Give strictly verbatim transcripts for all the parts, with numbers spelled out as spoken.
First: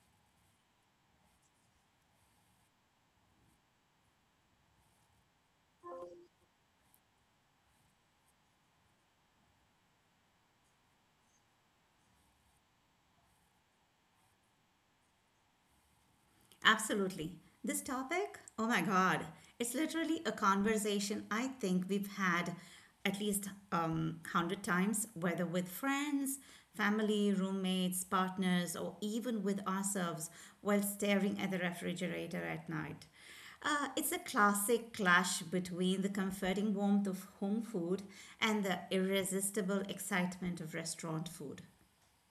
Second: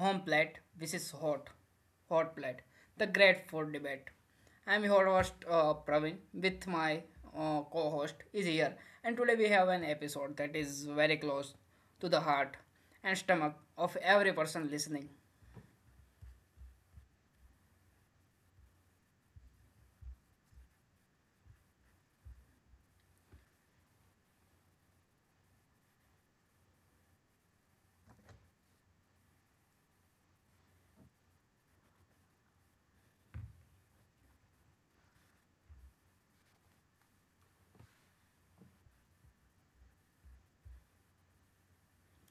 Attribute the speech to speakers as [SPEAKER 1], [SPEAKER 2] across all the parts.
[SPEAKER 1] Home Plate. This is Hot Hot Plate, the great food debate. I'm your host uh, Praveen with my uh, co-host is here, and today we have an episode that is very close to the heart and stomach of every person listening.
[SPEAKER 2] Absolutely. This topic, oh my God, it's literally a conversation I think we've had at least um, a hundred times, whether with friends, family, roommates, partners, or even with ourselves while staring at the refrigerator at night. Uh, it's a classic clash between the comforting warmth of home food and the irresistible excitement of restaurant food.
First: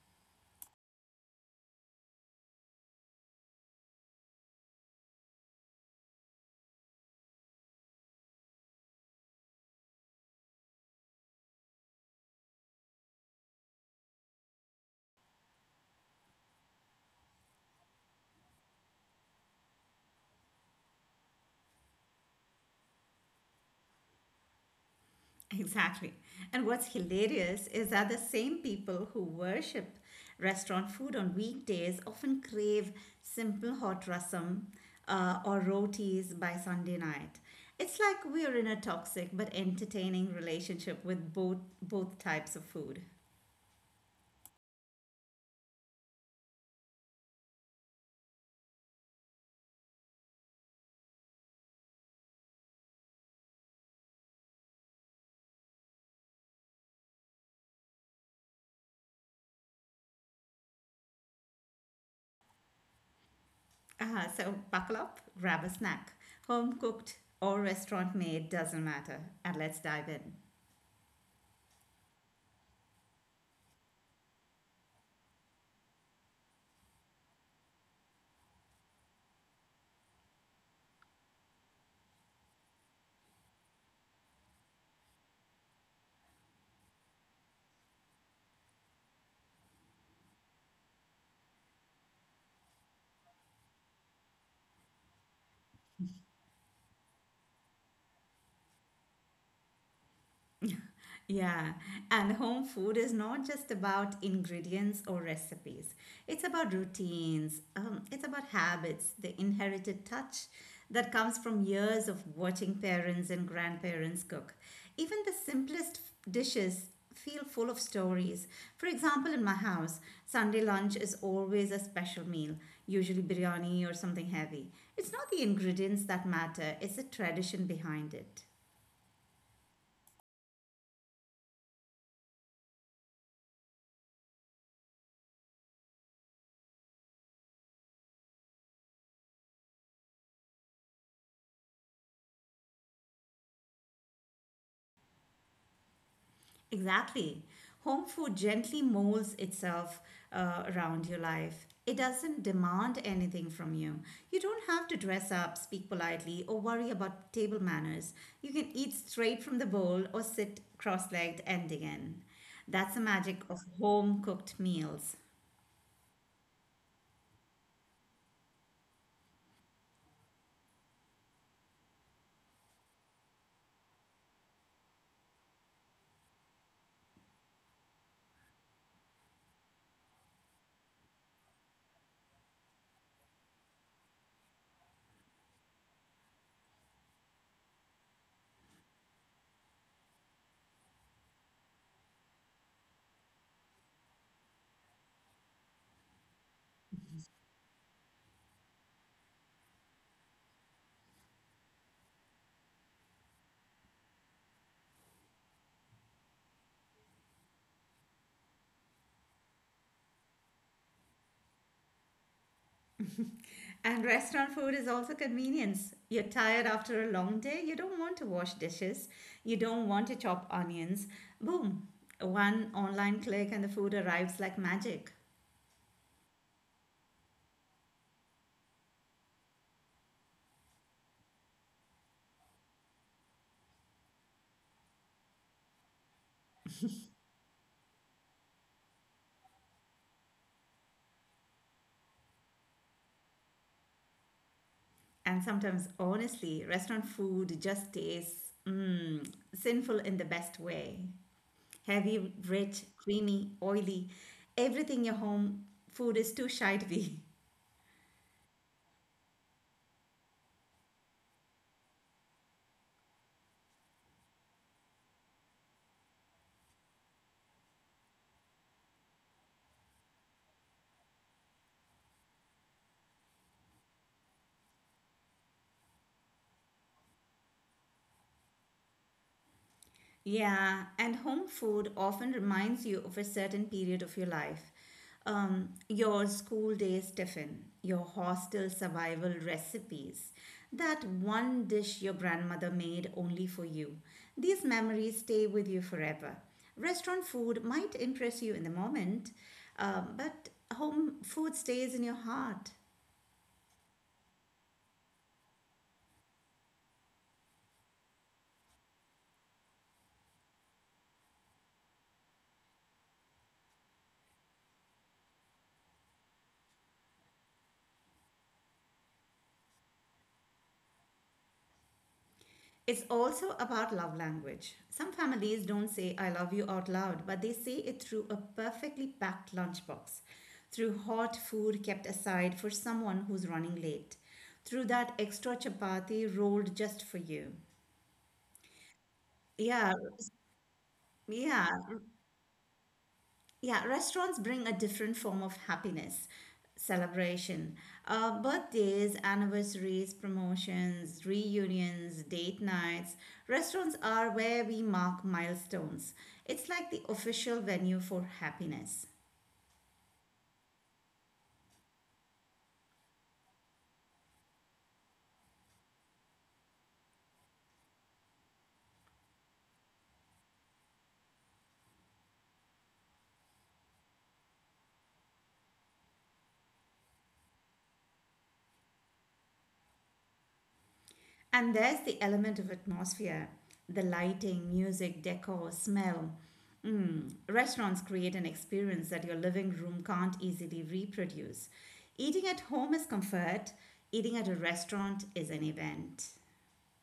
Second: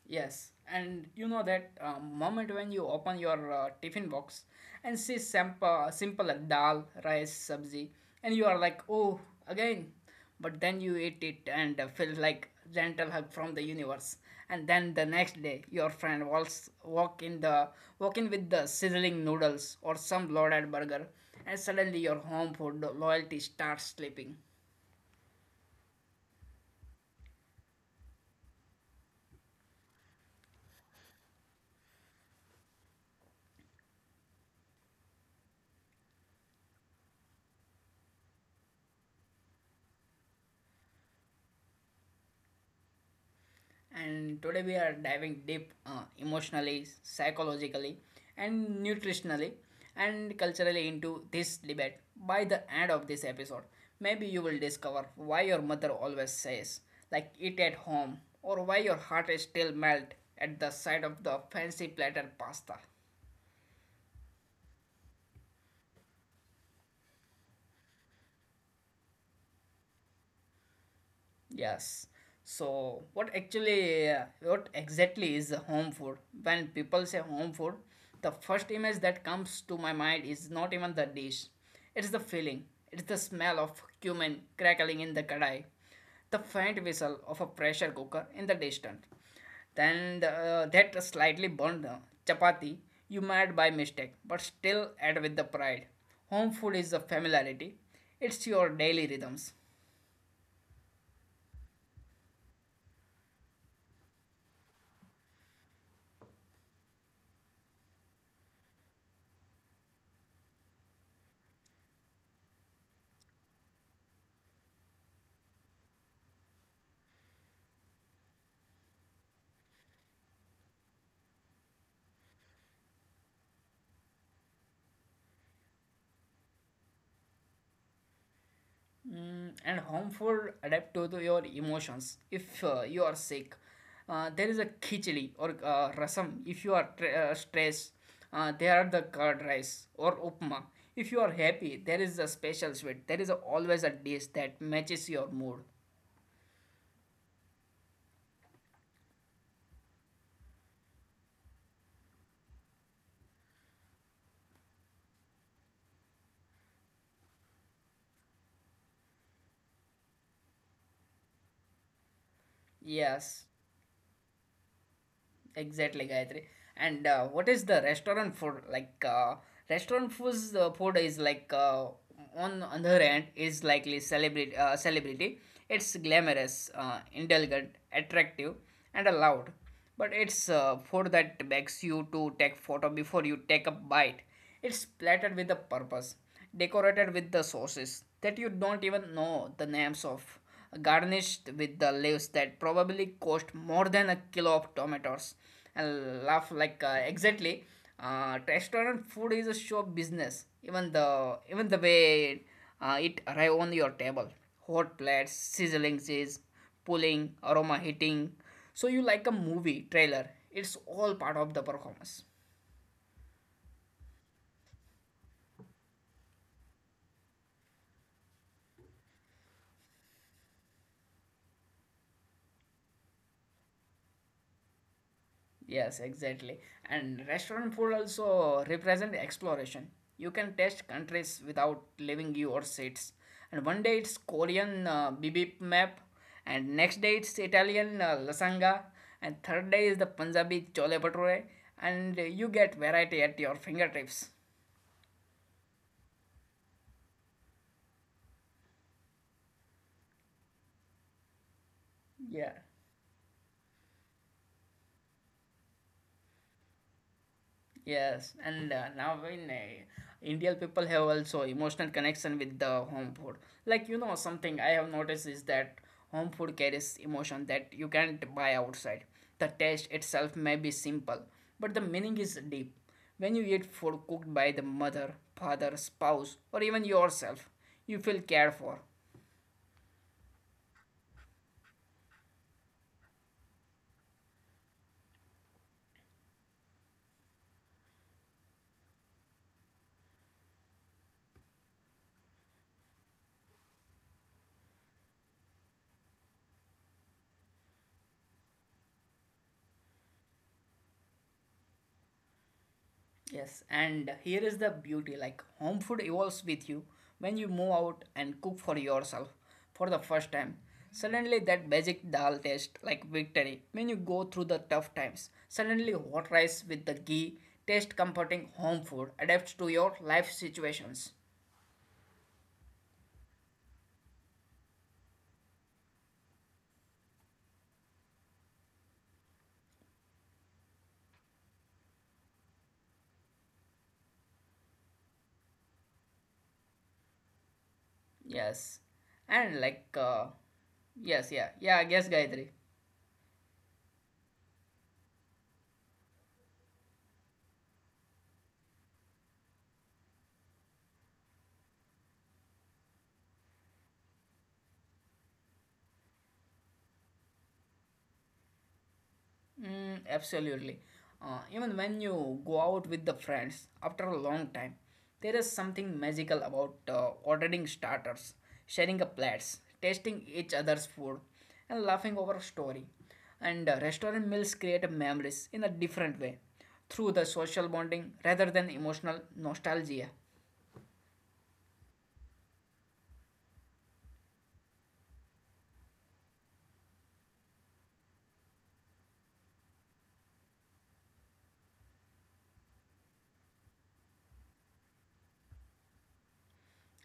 [SPEAKER 1] Yes, and you know that uh, moment when you open your uh, tiffin box and see simple, simple dal, rice, sabzi, and you are like, oh, again. But then you eat it and uh, feel like gentle hug from the universe. And then the next day, your friend walks walk in the walk in with the sizzling noodles or some loaded burger, and suddenly your home food loyalty starts sleeping.
[SPEAKER 2] Exactly. And what's hilarious is that the same people who worship restaurant food on weekdays often crave simple hot rasam uh, or rotis by Sunday night. It's like we're in a toxic but entertaining relationship with both both types of food.
[SPEAKER 1] And today we are diving deep, uh, emotionally, psychologically, and nutritionally and culturally into this debate. By the end of this episode, maybe you will discover why your mother always says, like, eat at home, or why your heart is still melt at the sight of the fancy platter pasta.
[SPEAKER 2] Uh, so buckle up, grab a snack, home cooked or restaurant made, doesn't matter, and let's dive in.
[SPEAKER 1] Yes. So, what actually, uh, what exactly is a home food? When people say home food, the first image that comes to my mind is not even the dish. It's the feeling. It's the smell of cumin crackling in the kadai, the faint whistle of a pressure cooker in the distance, then the, uh, that slightly burnt uh, chapati you made by mistake, but still add with the pride. Home food is the familiarity. It's your daily rhythms.
[SPEAKER 2] Yeah, and home food is not just about ingredients or recipes. It's about routines, um, it's about habits, the inherited touch that comes from years of watching parents and grandparents cook. Even the simplest f- dishes feel full of stories. For example, in my house, Sunday lunch is always a special meal, usually biryani or something heavy. It's not the ingredients that matter, it's the tradition behind it.
[SPEAKER 1] Mm, and harmful adapt to the- your emotions. If uh, you are sick, uh, there is a khichdi or uh, rasam. If you are tr- uh, stressed, uh, there are the curd rice or upma. If you are happy, there is a special sweet. There is a, always a dish that matches your mood.
[SPEAKER 2] Exactly. Home food gently molds itself uh, around your life. It doesn't demand anything from you. You don't have to dress up, speak politely, or worry about table manners. You can eat straight from the bowl or sit cross legged and dig in. That's the magic
[SPEAKER 1] Yes.
[SPEAKER 2] of home cooked meals.
[SPEAKER 1] Exactly, Gayatri. And uh, what is the restaurant food like? Uh, restaurant foods uh, food is like uh, on on the other hand, is likely celebrity. Uh, celebrity. It's glamorous, uh, indulgent, attractive, and loud. But it's uh, food that begs you to take photo before you take a bite. It's plated with a purpose, decorated with the sauces that you don't even know the names of, garnished with the leaves that probably cost more than a kilo of tomatoes. And laugh like uh, exactly. Uh, restaurant food is a show business. Even the even the way uh, it arrive on your table, hot plates, sizzling cheese, pulling aroma hitting. So you like a movie trailer. It's all part of the performance.
[SPEAKER 2] And restaurant food is also convenience. You're tired after a long day, you don't want to wash dishes, you don't want to chop onions. Boom! One online click and the food arrives like magic.
[SPEAKER 1] Yes, exactly. And restaurant food also represent exploration. You can taste countries without leaving your seats. And one day it's Korean uh, bibimbap, and next day it's Italian uh, lasagna, and third day is the Punjabi chole bhature, and you get variety at your fingertips.
[SPEAKER 2] And sometimes, honestly, restaurant food just tastes mm, sinful in the best way. Heavy,
[SPEAKER 1] Yeah.
[SPEAKER 2] rich, creamy, oily. Everything your home food is too shy to be.
[SPEAKER 1] Yes, and uh, now in uh, Indian people have also emotional connection with the home food. Like you know, something I have noticed is that home food carries emotion that you can't buy outside. The taste itself may be simple, but the meaning is deep. When you eat food cooked by the mother, father, spouse, or even yourself, you feel cared for.
[SPEAKER 2] Yeah, and home food often reminds you of a certain period of your life. Um, your school days tiffin, your hostel survival recipes, that one dish your grandmother made only for you. These memories stay with you forever. Restaurant food might impress you in the moment, um, but home food stays in your heart.
[SPEAKER 1] Yes, and here is the beauty, like home food evolves with you when you move out and cook for yourself for the first time. Suddenly, that basic dal taste like victory. When you go through the tough times, suddenly, hot rice with the ghee taste comforting. Home food adapts to your life situations.
[SPEAKER 2] It's also about love language. Some families don't say, I love you out loud, but they say it through a perfectly packed lunchbox, through hot food kept aside for someone who's running late, through that extra chapati rolled just for you.
[SPEAKER 1] Yes, and like,
[SPEAKER 2] Yeah,
[SPEAKER 1] uh, yes, yeah,
[SPEAKER 2] yeah.
[SPEAKER 1] yeah, I guess Gayatri.
[SPEAKER 2] Yeah, restaurants bring a different form of happiness, celebration, uh, birthdays, anniversaries, promotions, reunions, date nights. Restaurants are where we mark milestones. It's like the official venue for happiness.
[SPEAKER 1] Mm, absolutely. Uh, even when you go out with the friends after a long time, there is something magical about uh, ordering starters, sharing a plates, tasting each other's food, and laughing over a story. And uh, restaurant meals create memories in a different way, through the social bonding rather than emotional nostalgia.
[SPEAKER 2] And there's the element of atmosphere the lighting, music, decor, smell. Mm, restaurants create an experience that your living room can't easily reproduce. Eating at home is comfort, eating at a restaurant is an event.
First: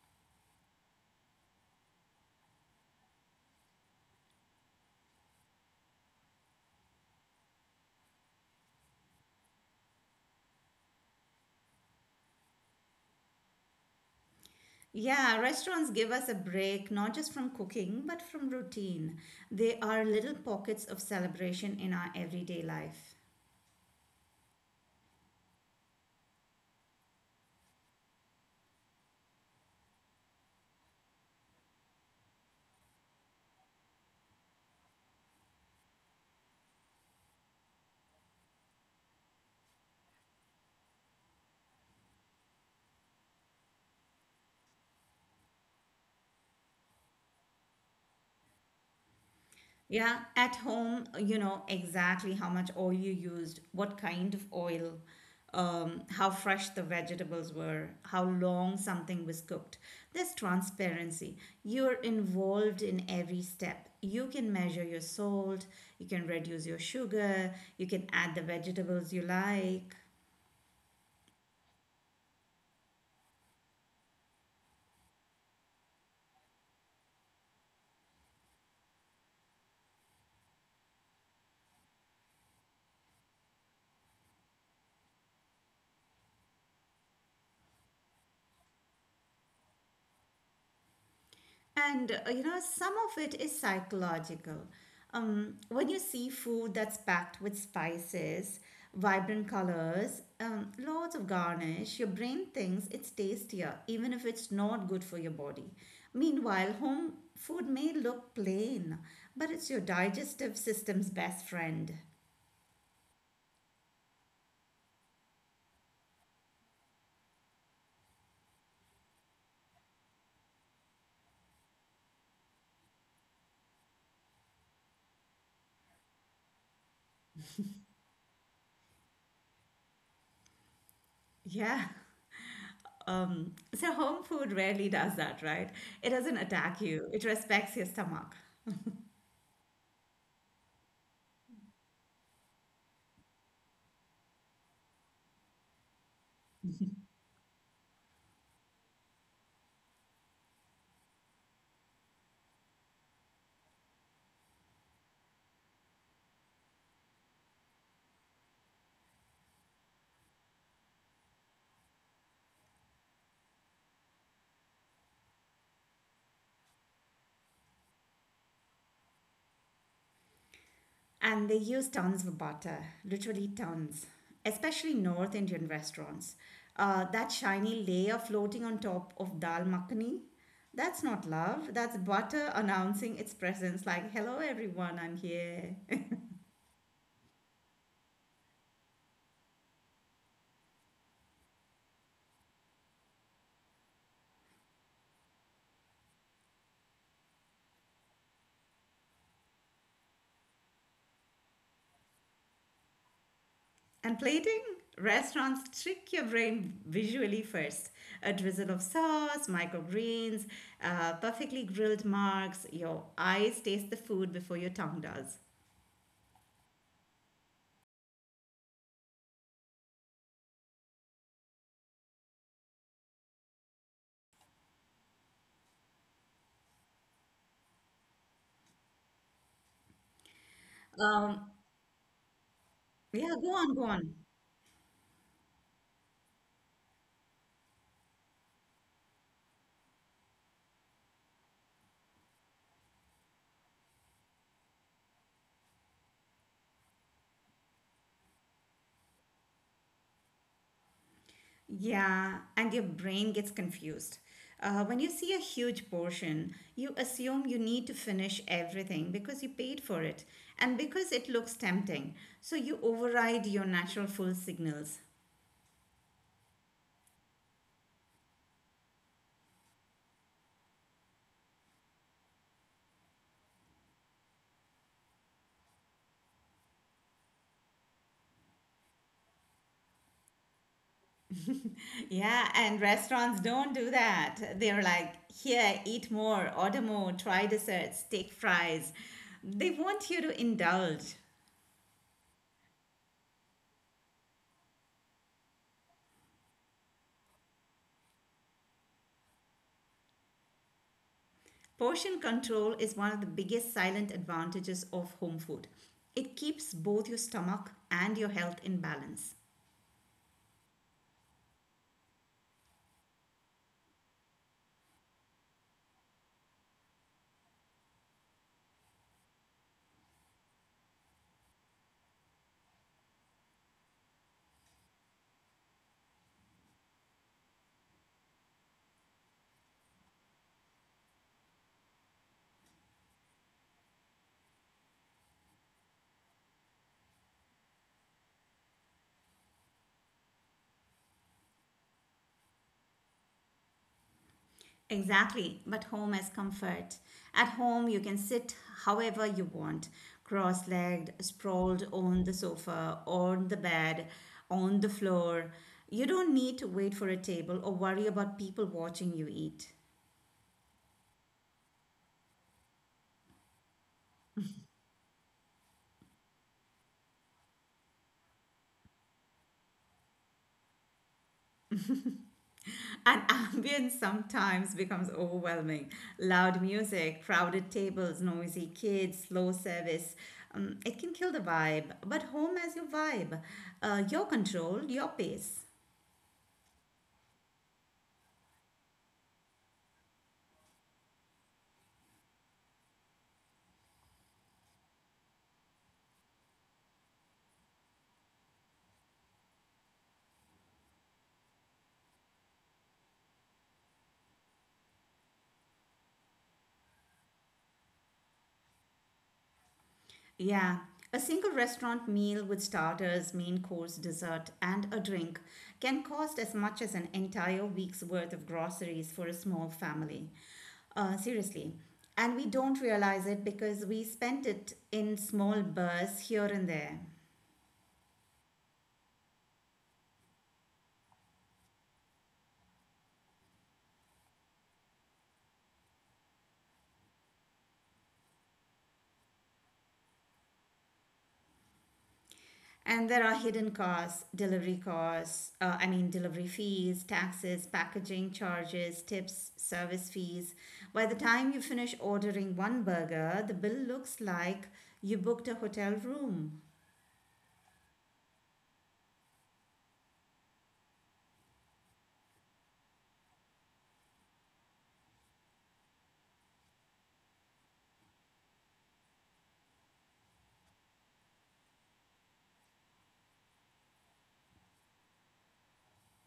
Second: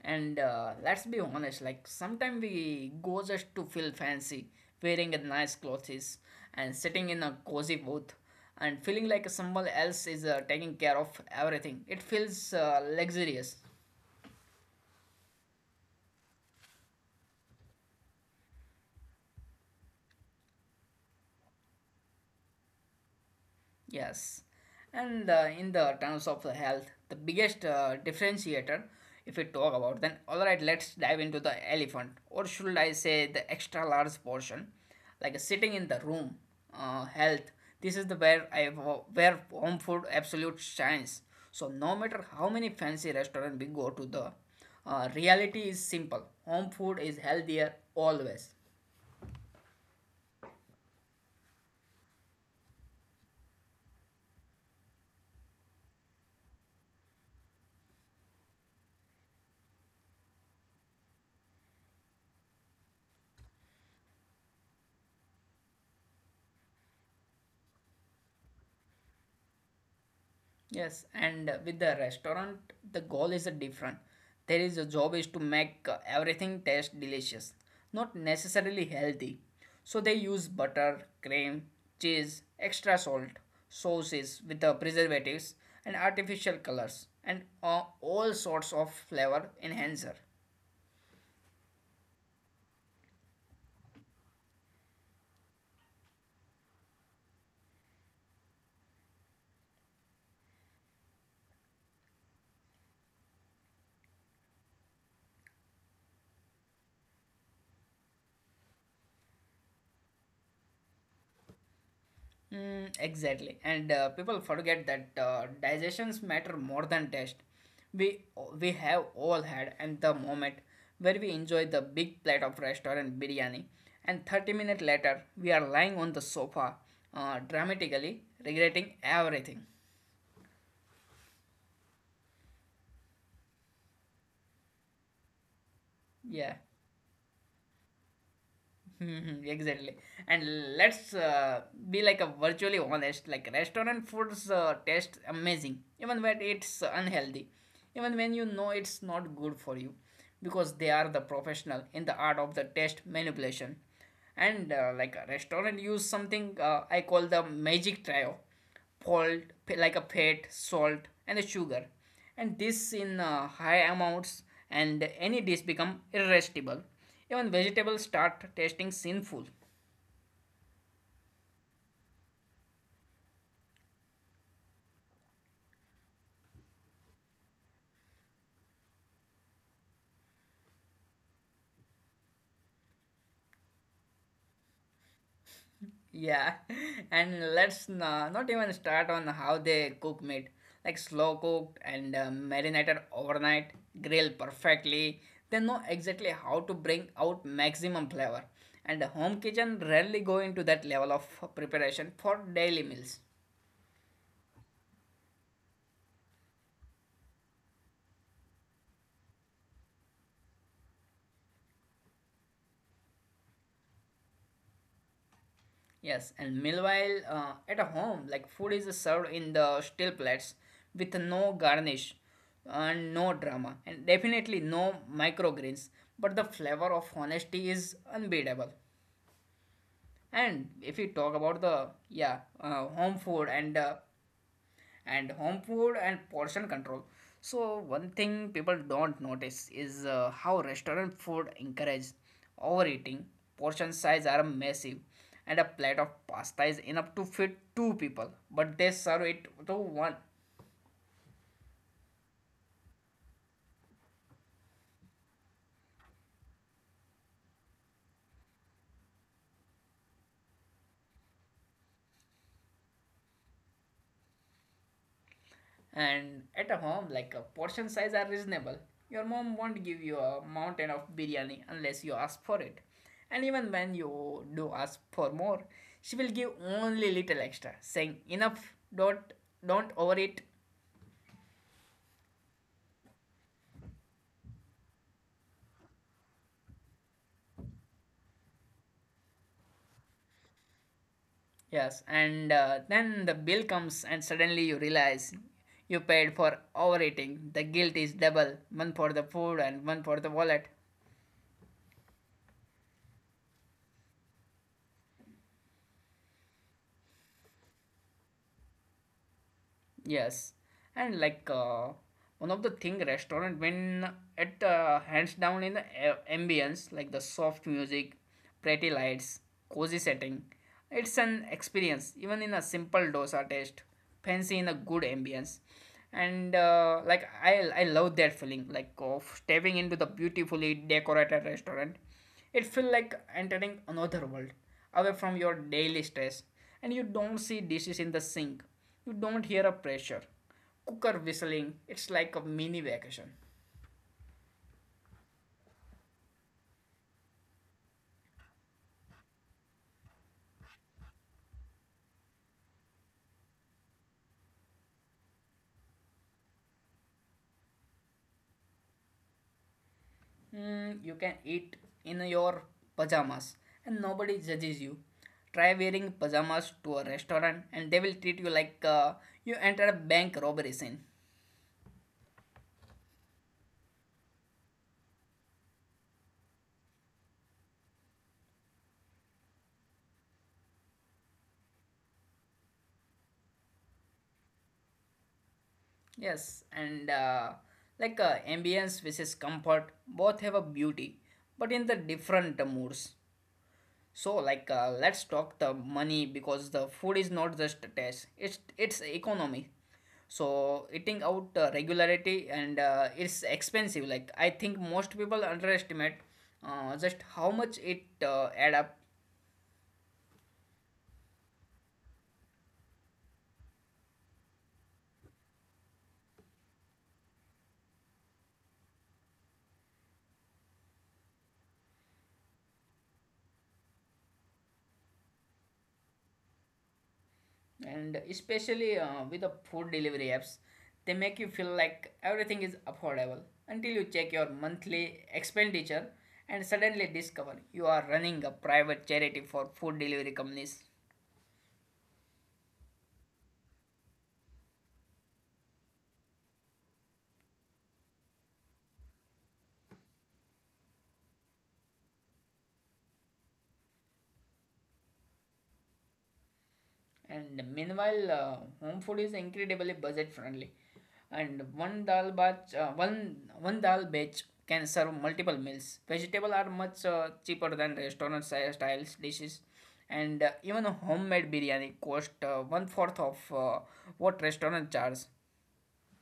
[SPEAKER 1] And uh, let's be honest, like sometimes we go just to feel fancy, wearing a nice clothes and sitting in a cozy booth and feeling like someone else is uh, taking care of everything. It feels uh, luxurious.
[SPEAKER 2] Yeah, restaurants give us a break not just from cooking but from routine. They are little pockets of celebration in our everyday life.
[SPEAKER 1] Yes, and uh, in the terms of the health, the biggest uh, differentiator, if we talk about, then all right, let's dive into the elephant, or should I say the extra large portion, like sitting in the room, uh, health. This is the where I where home food absolute shines. So no matter how many fancy restaurant we go to, the uh, reality is simple: home food is healthier always.
[SPEAKER 2] Yeah, at home, you know exactly how much oil you used, what kind of oil, um, how fresh the vegetables were, how long something was cooked. There's transparency. You're involved in every step. You can measure your salt, you can reduce your sugar, you can add the vegetables you like.
[SPEAKER 1] Yes, and uh, with the restaurant, the goal is uh, different. There is a job is to make uh, everything taste delicious, not necessarily healthy. So they use butter, cream, cheese, extra salt, sauces with the preservatives and artificial colors and uh, all sorts of flavor enhancer.
[SPEAKER 2] And uh, you know, some of it is psychological. Um, when you see food that's packed with spices, vibrant colors, um, loads of garnish, your brain thinks it's tastier, even if it's not good for your body. Meanwhile, home food may look plain, but it's your digestive system's best friend.
[SPEAKER 1] Mm, exactly, and uh, people forget that uh, digestions matter more than taste. We we have all had and the moment where we enjoy the big plate of restaurant biryani, and thirty minutes later we are lying on the sofa, uh, dramatically regretting everything.
[SPEAKER 2] Yeah. Um, so, home food rarely does that, right? It doesn't
[SPEAKER 1] Yeah.
[SPEAKER 2] attack you, it respects your stomach.
[SPEAKER 1] Mhm, exactly. And let's uh, be like a virtually honest, like restaurant foods uh, taste amazing even when it's unhealthy, even when you know it's not good for you, because they are the professional in the art of the taste manipulation. And uh, like a restaurant use something uh, I call the magic trio. Salt, like a fat, Salt, and the sugar, and this in uh, high amounts, and any dish become irresistible. Even vegetables start tasting sinful.
[SPEAKER 2] And they use tons of butter, literally tons, especially North Indian restaurants. Uh, that shiny layer floating on top of dal makhani, that's not love, that's butter announcing its presence like, hello everyone, I'm here.
[SPEAKER 1] Yeah. And let's na- not even start on how they cook meat, like slow cooked and uh, marinated overnight, grilled perfectly. They know exactly how to bring out maximum flavor, and the home kitchen rarely go into that level of preparation for daily meals.
[SPEAKER 2] And plating, restaurants trick your brain visually first. A drizzle of sauce, microgreens, uh, perfectly grilled marks, your eyes taste the food before your tongue does.
[SPEAKER 1] Yes, and meanwhile, uh, at a home, like food is served in the steel plates with no garnish and no drama, and definitely no microgreens. But the flavor of honesty is unbeatable. And if we talk
[SPEAKER 2] Um,
[SPEAKER 1] about the yeah uh, home
[SPEAKER 2] yeah, go
[SPEAKER 1] food
[SPEAKER 2] on, go
[SPEAKER 1] and uh,
[SPEAKER 2] on.
[SPEAKER 1] and home food and portion control. So one thing people don't notice is uh, how restaurant food encourages overeating. Portion size are massive, and a plate of pasta is enough to feed two people, but they serve it to one.
[SPEAKER 2] Yeah, and your brain gets confused. Uh, when you see a huge portion, you assume you need to finish everything because you paid for it and because it looks tempting. So you override your natural full signals.
[SPEAKER 1] And at a home, like a portion size are reasonable. Your mom won't give you a mountain of biryani unless you ask for it. And even when you do ask for more, she will give only little extra, saying enough, don't don't overeat.
[SPEAKER 2] Yeah, and restaurants don't do that. They're like, here, eat more, order more, try desserts, take fries. They want you to indulge.
[SPEAKER 1] Yes, and uh, then the bill comes and suddenly you realize you paid for overeating. The guilt is double, one for the food and one for the wallet.
[SPEAKER 2] Portion control is one of the biggest silent advantages of home food. It keeps both your stomach and your health in balance.
[SPEAKER 1] Yes, and like uh, one of the thing restaurant when it uh, hands down in the a- ambience, like the soft music, pretty lights, cozy setting. It's an experience. Even in a simple dosa taste, fancy in a good ambience, and uh, like I I love that feeling like of stepping into the beautifully decorated restaurant. It feels like entering another world, away from your daily stress, and you don't see dishes in the sink, you don't hear a pressure. Cooker whistling, it's like a mini vacation.
[SPEAKER 2] Exactly, but home has comfort. At home, you can sit however you want cross legged, sprawled on the sofa, on the bed, on the floor. You don't need to wait for a table or worry about people watching you eat.
[SPEAKER 1] Mm, you can eat in your pajamas and nobody judges you. Try wearing pajamas to a restaurant and they will treat you like uh, you entered a bank robbery scene.
[SPEAKER 2] And ambience sometimes becomes overwhelming. Loud music, crowded tables, noisy kids, slow service. Um, it can kill the vibe, but home has your vibe, uh, your control, your pace.
[SPEAKER 1] Yes, and uh, like uh, ambience versus comfort, both have a beauty, but in the different moods. So, like, uh, let's talk the money, because the food is not just a taste; it's it's economy. So, eating out uh, regularity and uh, it's expensive. Like, I think most people underestimate uh, just how much it uh, add up,
[SPEAKER 2] Yeah, a single restaurant meal with starters, main course, dessert, and a drink can cost as much as an entire week's worth of groceries for a small family. Uh, seriously. And we don't realize it because we spent it in small bursts here and there.
[SPEAKER 1] and especially uh, with the food delivery apps, they make you feel like everything is affordable until you check your monthly expenditure and suddenly discover you are running a private charity for food delivery companies.
[SPEAKER 2] And there are hidden costs, delivery costs, uh, I mean, delivery fees, taxes, packaging charges, tips, service fees. By the time you finish ordering one burger, the bill looks like you booked a hotel room.
[SPEAKER 1] And meanwhile, uh, home food is incredibly budget friendly. And one dal batch, uh, one one dal batch can serve multiple meals. Vegetables are much uh, cheaper than restaurant si- styles dishes, and uh, even a homemade biryani cost uh, one fourth of uh, what restaurant charges.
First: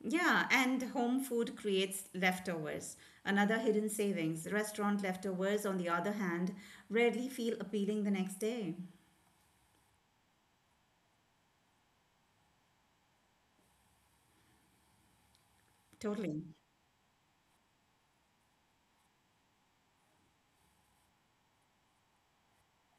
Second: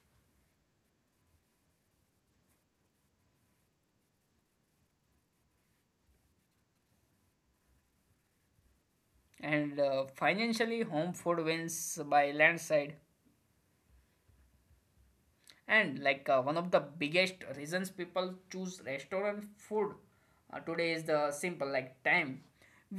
[SPEAKER 2] Yeah, and home food creates leftovers. Another hidden savings. Restaurant leftovers, on the other hand, rarely feel appealing the next day.
[SPEAKER 1] And uh, financially, home food wins by landslide. And like uh,
[SPEAKER 2] Totally.
[SPEAKER 1] one of the biggest reasons people choose restaurant food uh, today is the simple, like time.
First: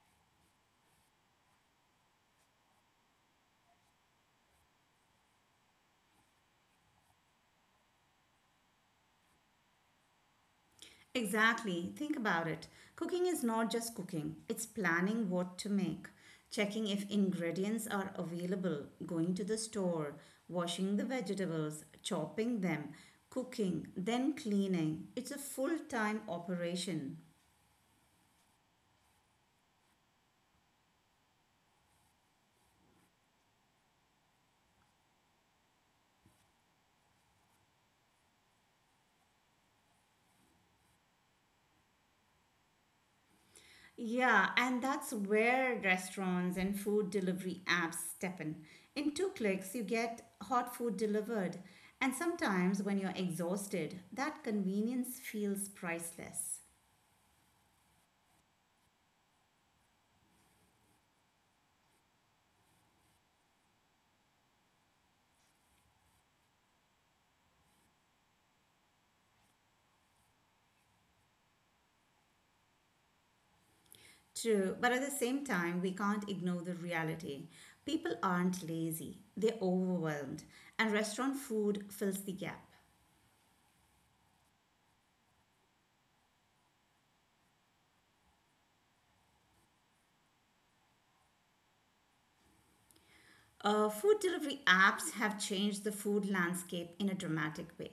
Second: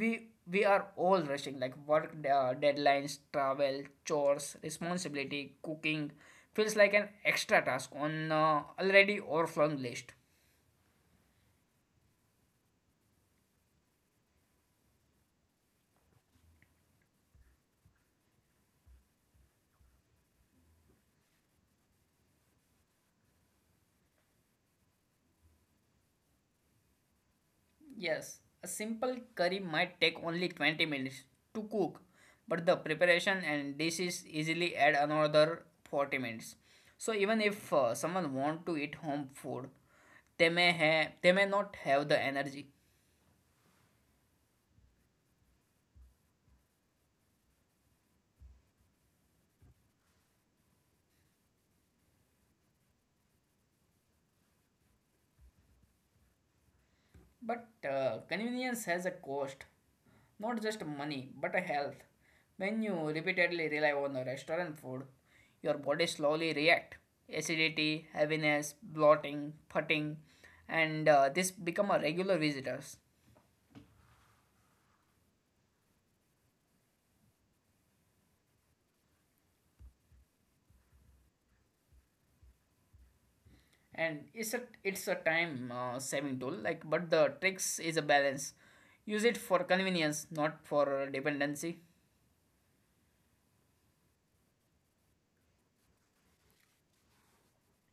[SPEAKER 1] We we are all rushing, like work, uh, deadlines, travel, chores, responsibility. Cooking feels like an extra task on uh, already overflowing list.
[SPEAKER 2] Exactly. Think about it. Cooking is not just cooking, it's planning what to make, checking if ingredients are available, going to the store, washing the vegetables, chopping them, cooking, then cleaning. It's a full time operation.
[SPEAKER 1] Yes, a simple curry might take only twenty minutes to cook, but the preparation and dishes easily add another forty minutes. So even if uh, someone want to eat home food, they may have they may not have the energy.
[SPEAKER 2] Yeah, and that's where restaurants and food delivery apps step in. In two clicks, you get hot food delivered. And sometimes, when you're exhausted, that convenience feels priceless.
[SPEAKER 1] But uh, convenience has a cost, not just money, but a health. When you repeatedly rely on the restaurant food, your body slowly react. Acidity, heaviness, bloating, putting, and uh, this become a regular visitors.
[SPEAKER 2] True, but at the same time, we can't ignore the reality. People aren't lazy, they're overwhelmed, and restaurant food fills the gap.
[SPEAKER 1] And it's a it's a time uh, saving tool. Like, but the tricks is a balance. Use it for convenience, not for dependency.
[SPEAKER 2] Uh, food delivery apps have changed the food landscape in a dramatic way.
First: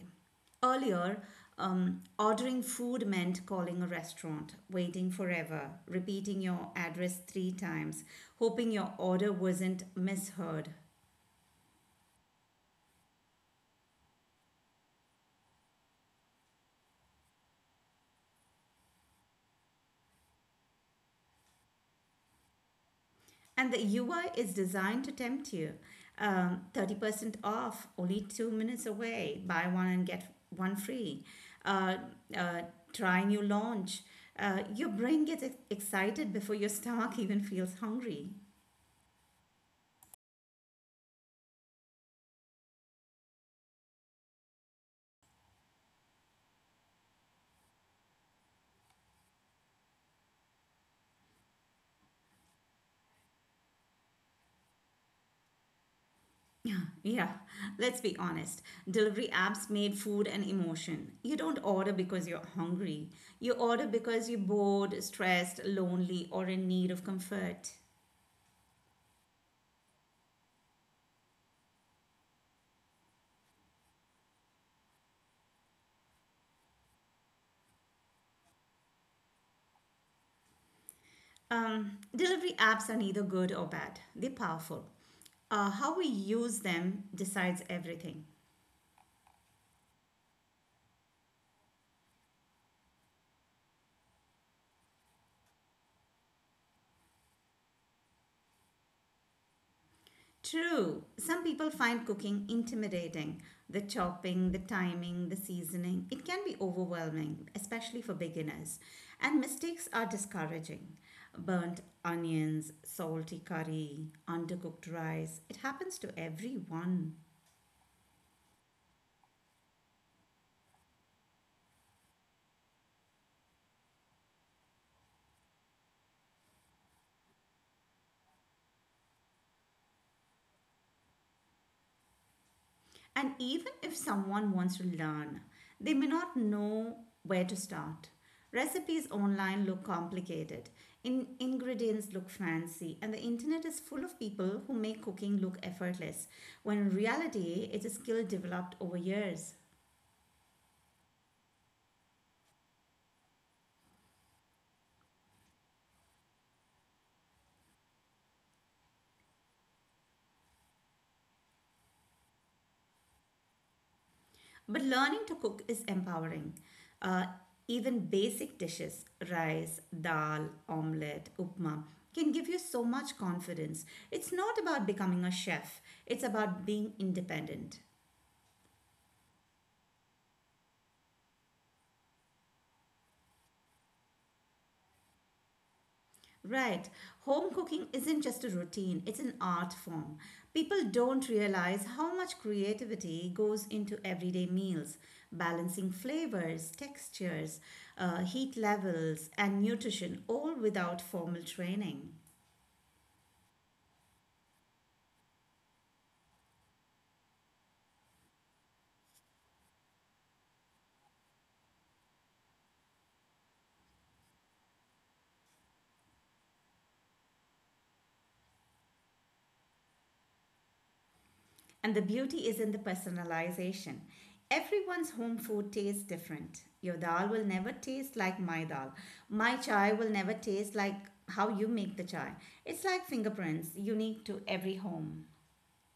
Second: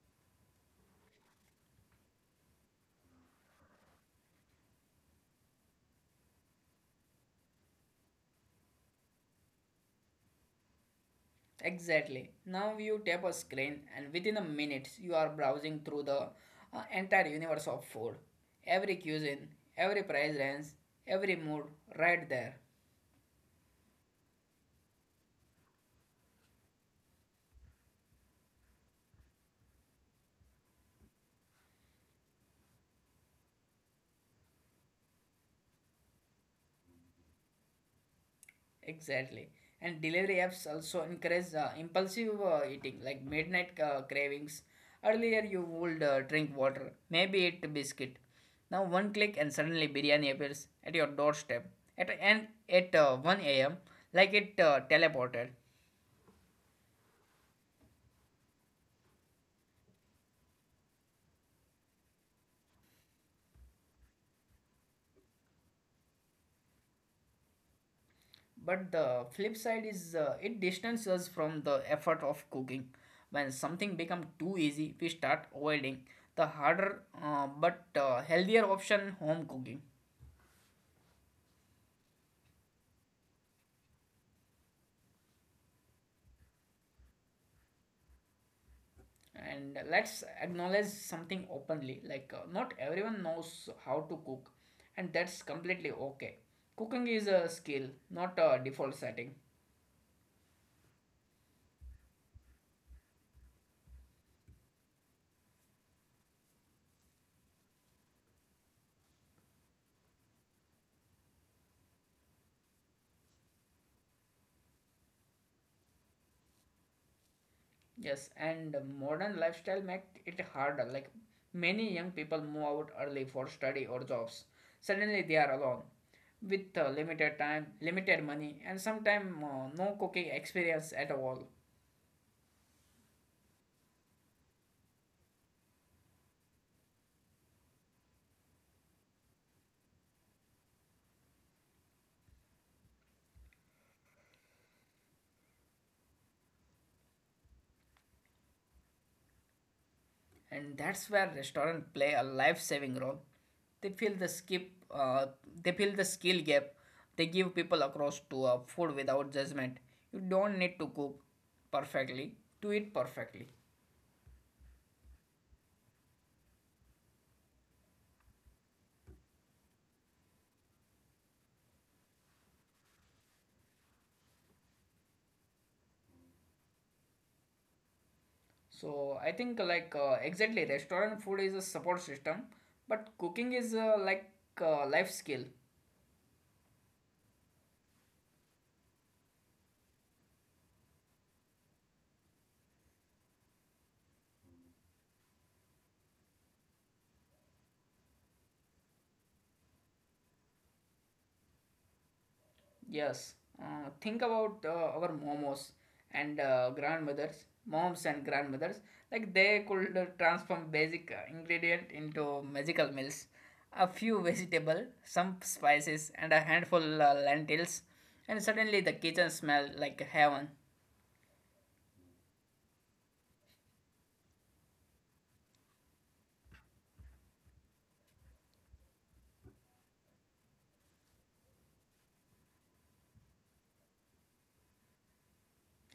[SPEAKER 2] Earlier, um, ordering food meant calling a restaurant, waiting forever, repeating your address three times, hoping your order wasn't misheard.
[SPEAKER 1] Exactly. Now you tap a screen, and within a minute, you are browsing through the uh, entire universe of food. Every cuisine, every price range, every mood, right there.
[SPEAKER 2] And the U I is designed to tempt you. Um, thirty percent off, only two minutes away, buy one and get one free. Uh, uh, try new launch. Uh, your brain gets ex- excited before your stomach even feels hungry.
[SPEAKER 1] Exactly. And delivery apps also encourage uh, impulsive uh, eating, like midnight uh, cravings. Earlier, you would uh, drink water, maybe eat biscuit. Now, one click, and suddenly biryani appears at your doorstep at and at uh, one a m like it uh, teleported.
[SPEAKER 2] Yeah, let's be honest. Delivery apps made food an emotion. You don't order because you're hungry. You order because you're bored, stressed, lonely, or in need of comfort.
[SPEAKER 1] But the flip side is uh, it distances us from the effort of cooking. When something becomes too easy, we start avoiding the harder uh, but uh, healthier option home cooking.
[SPEAKER 2] Um, delivery apps are neither good or bad, they're powerful. Uh, how we use them decides everything.
[SPEAKER 1] And let's acknowledge something openly like uh, not everyone knows how to cook, and that's completely okay. Cooking is a skill, not a default setting.
[SPEAKER 2] True, some people find cooking intimidating the chopping, the timing, the seasoning. It can be overwhelming, especially for beginners. And mistakes are discouraging. Burnt onions, salty curry, undercooked rice, it happens to everyone.
[SPEAKER 1] Yes, and modern lifestyle make it harder. Like many young people move out early for study or jobs. Suddenly they are alone with uh, limited time, limited money, and sometimes uh, no cooking experience at all.
[SPEAKER 2] And even if someone wants to learn, they may not know where to start. Recipes online look complicated, in- ingredients look fancy, and the internet is full of people who make cooking look effortless, when in reality, it's a skill developed over years.
[SPEAKER 1] And that's where restaurants play a life-saving role. They fill the skip, uh, they fill the skill gap. They give people across to uh, food without judgment. You don't need to cook perfectly to eat perfectly.
[SPEAKER 2] But learning to cook is empowering. Uh, even basic dishes, rice, dal, omelette, upma, can give you so much confidence. It's not about becoming a chef, it's about being independent.
[SPEAKER 1] So I think like uh, exactly restaurant food is a support system, but cooking is uh, like uh, life skill.
[SPEAKER 2] Right. Home cooking isn't just a routine, it's an art form. People don't realize how much creativity goes into everyday meals, balancing flavors, textures, uh, heat levels, and nutrition, all without formal training.
[SPEAKER 1] Yes, uh, think about uh, our momos and uh, grandmothers, moms and grandmothers. Like they could uh, transform basic uh, ingredient into magical meals. A few vegetable, some spices, and a handful uh, lentils, and suddenly the kitchen smell like heaven.
[SPEAKER 2] And the beauty is in the personalization. Everyone's home food tastes different. Your dal will never taste like my dal. My chai will never taste like how you make the chai. It's like fingerprints, unique to every home.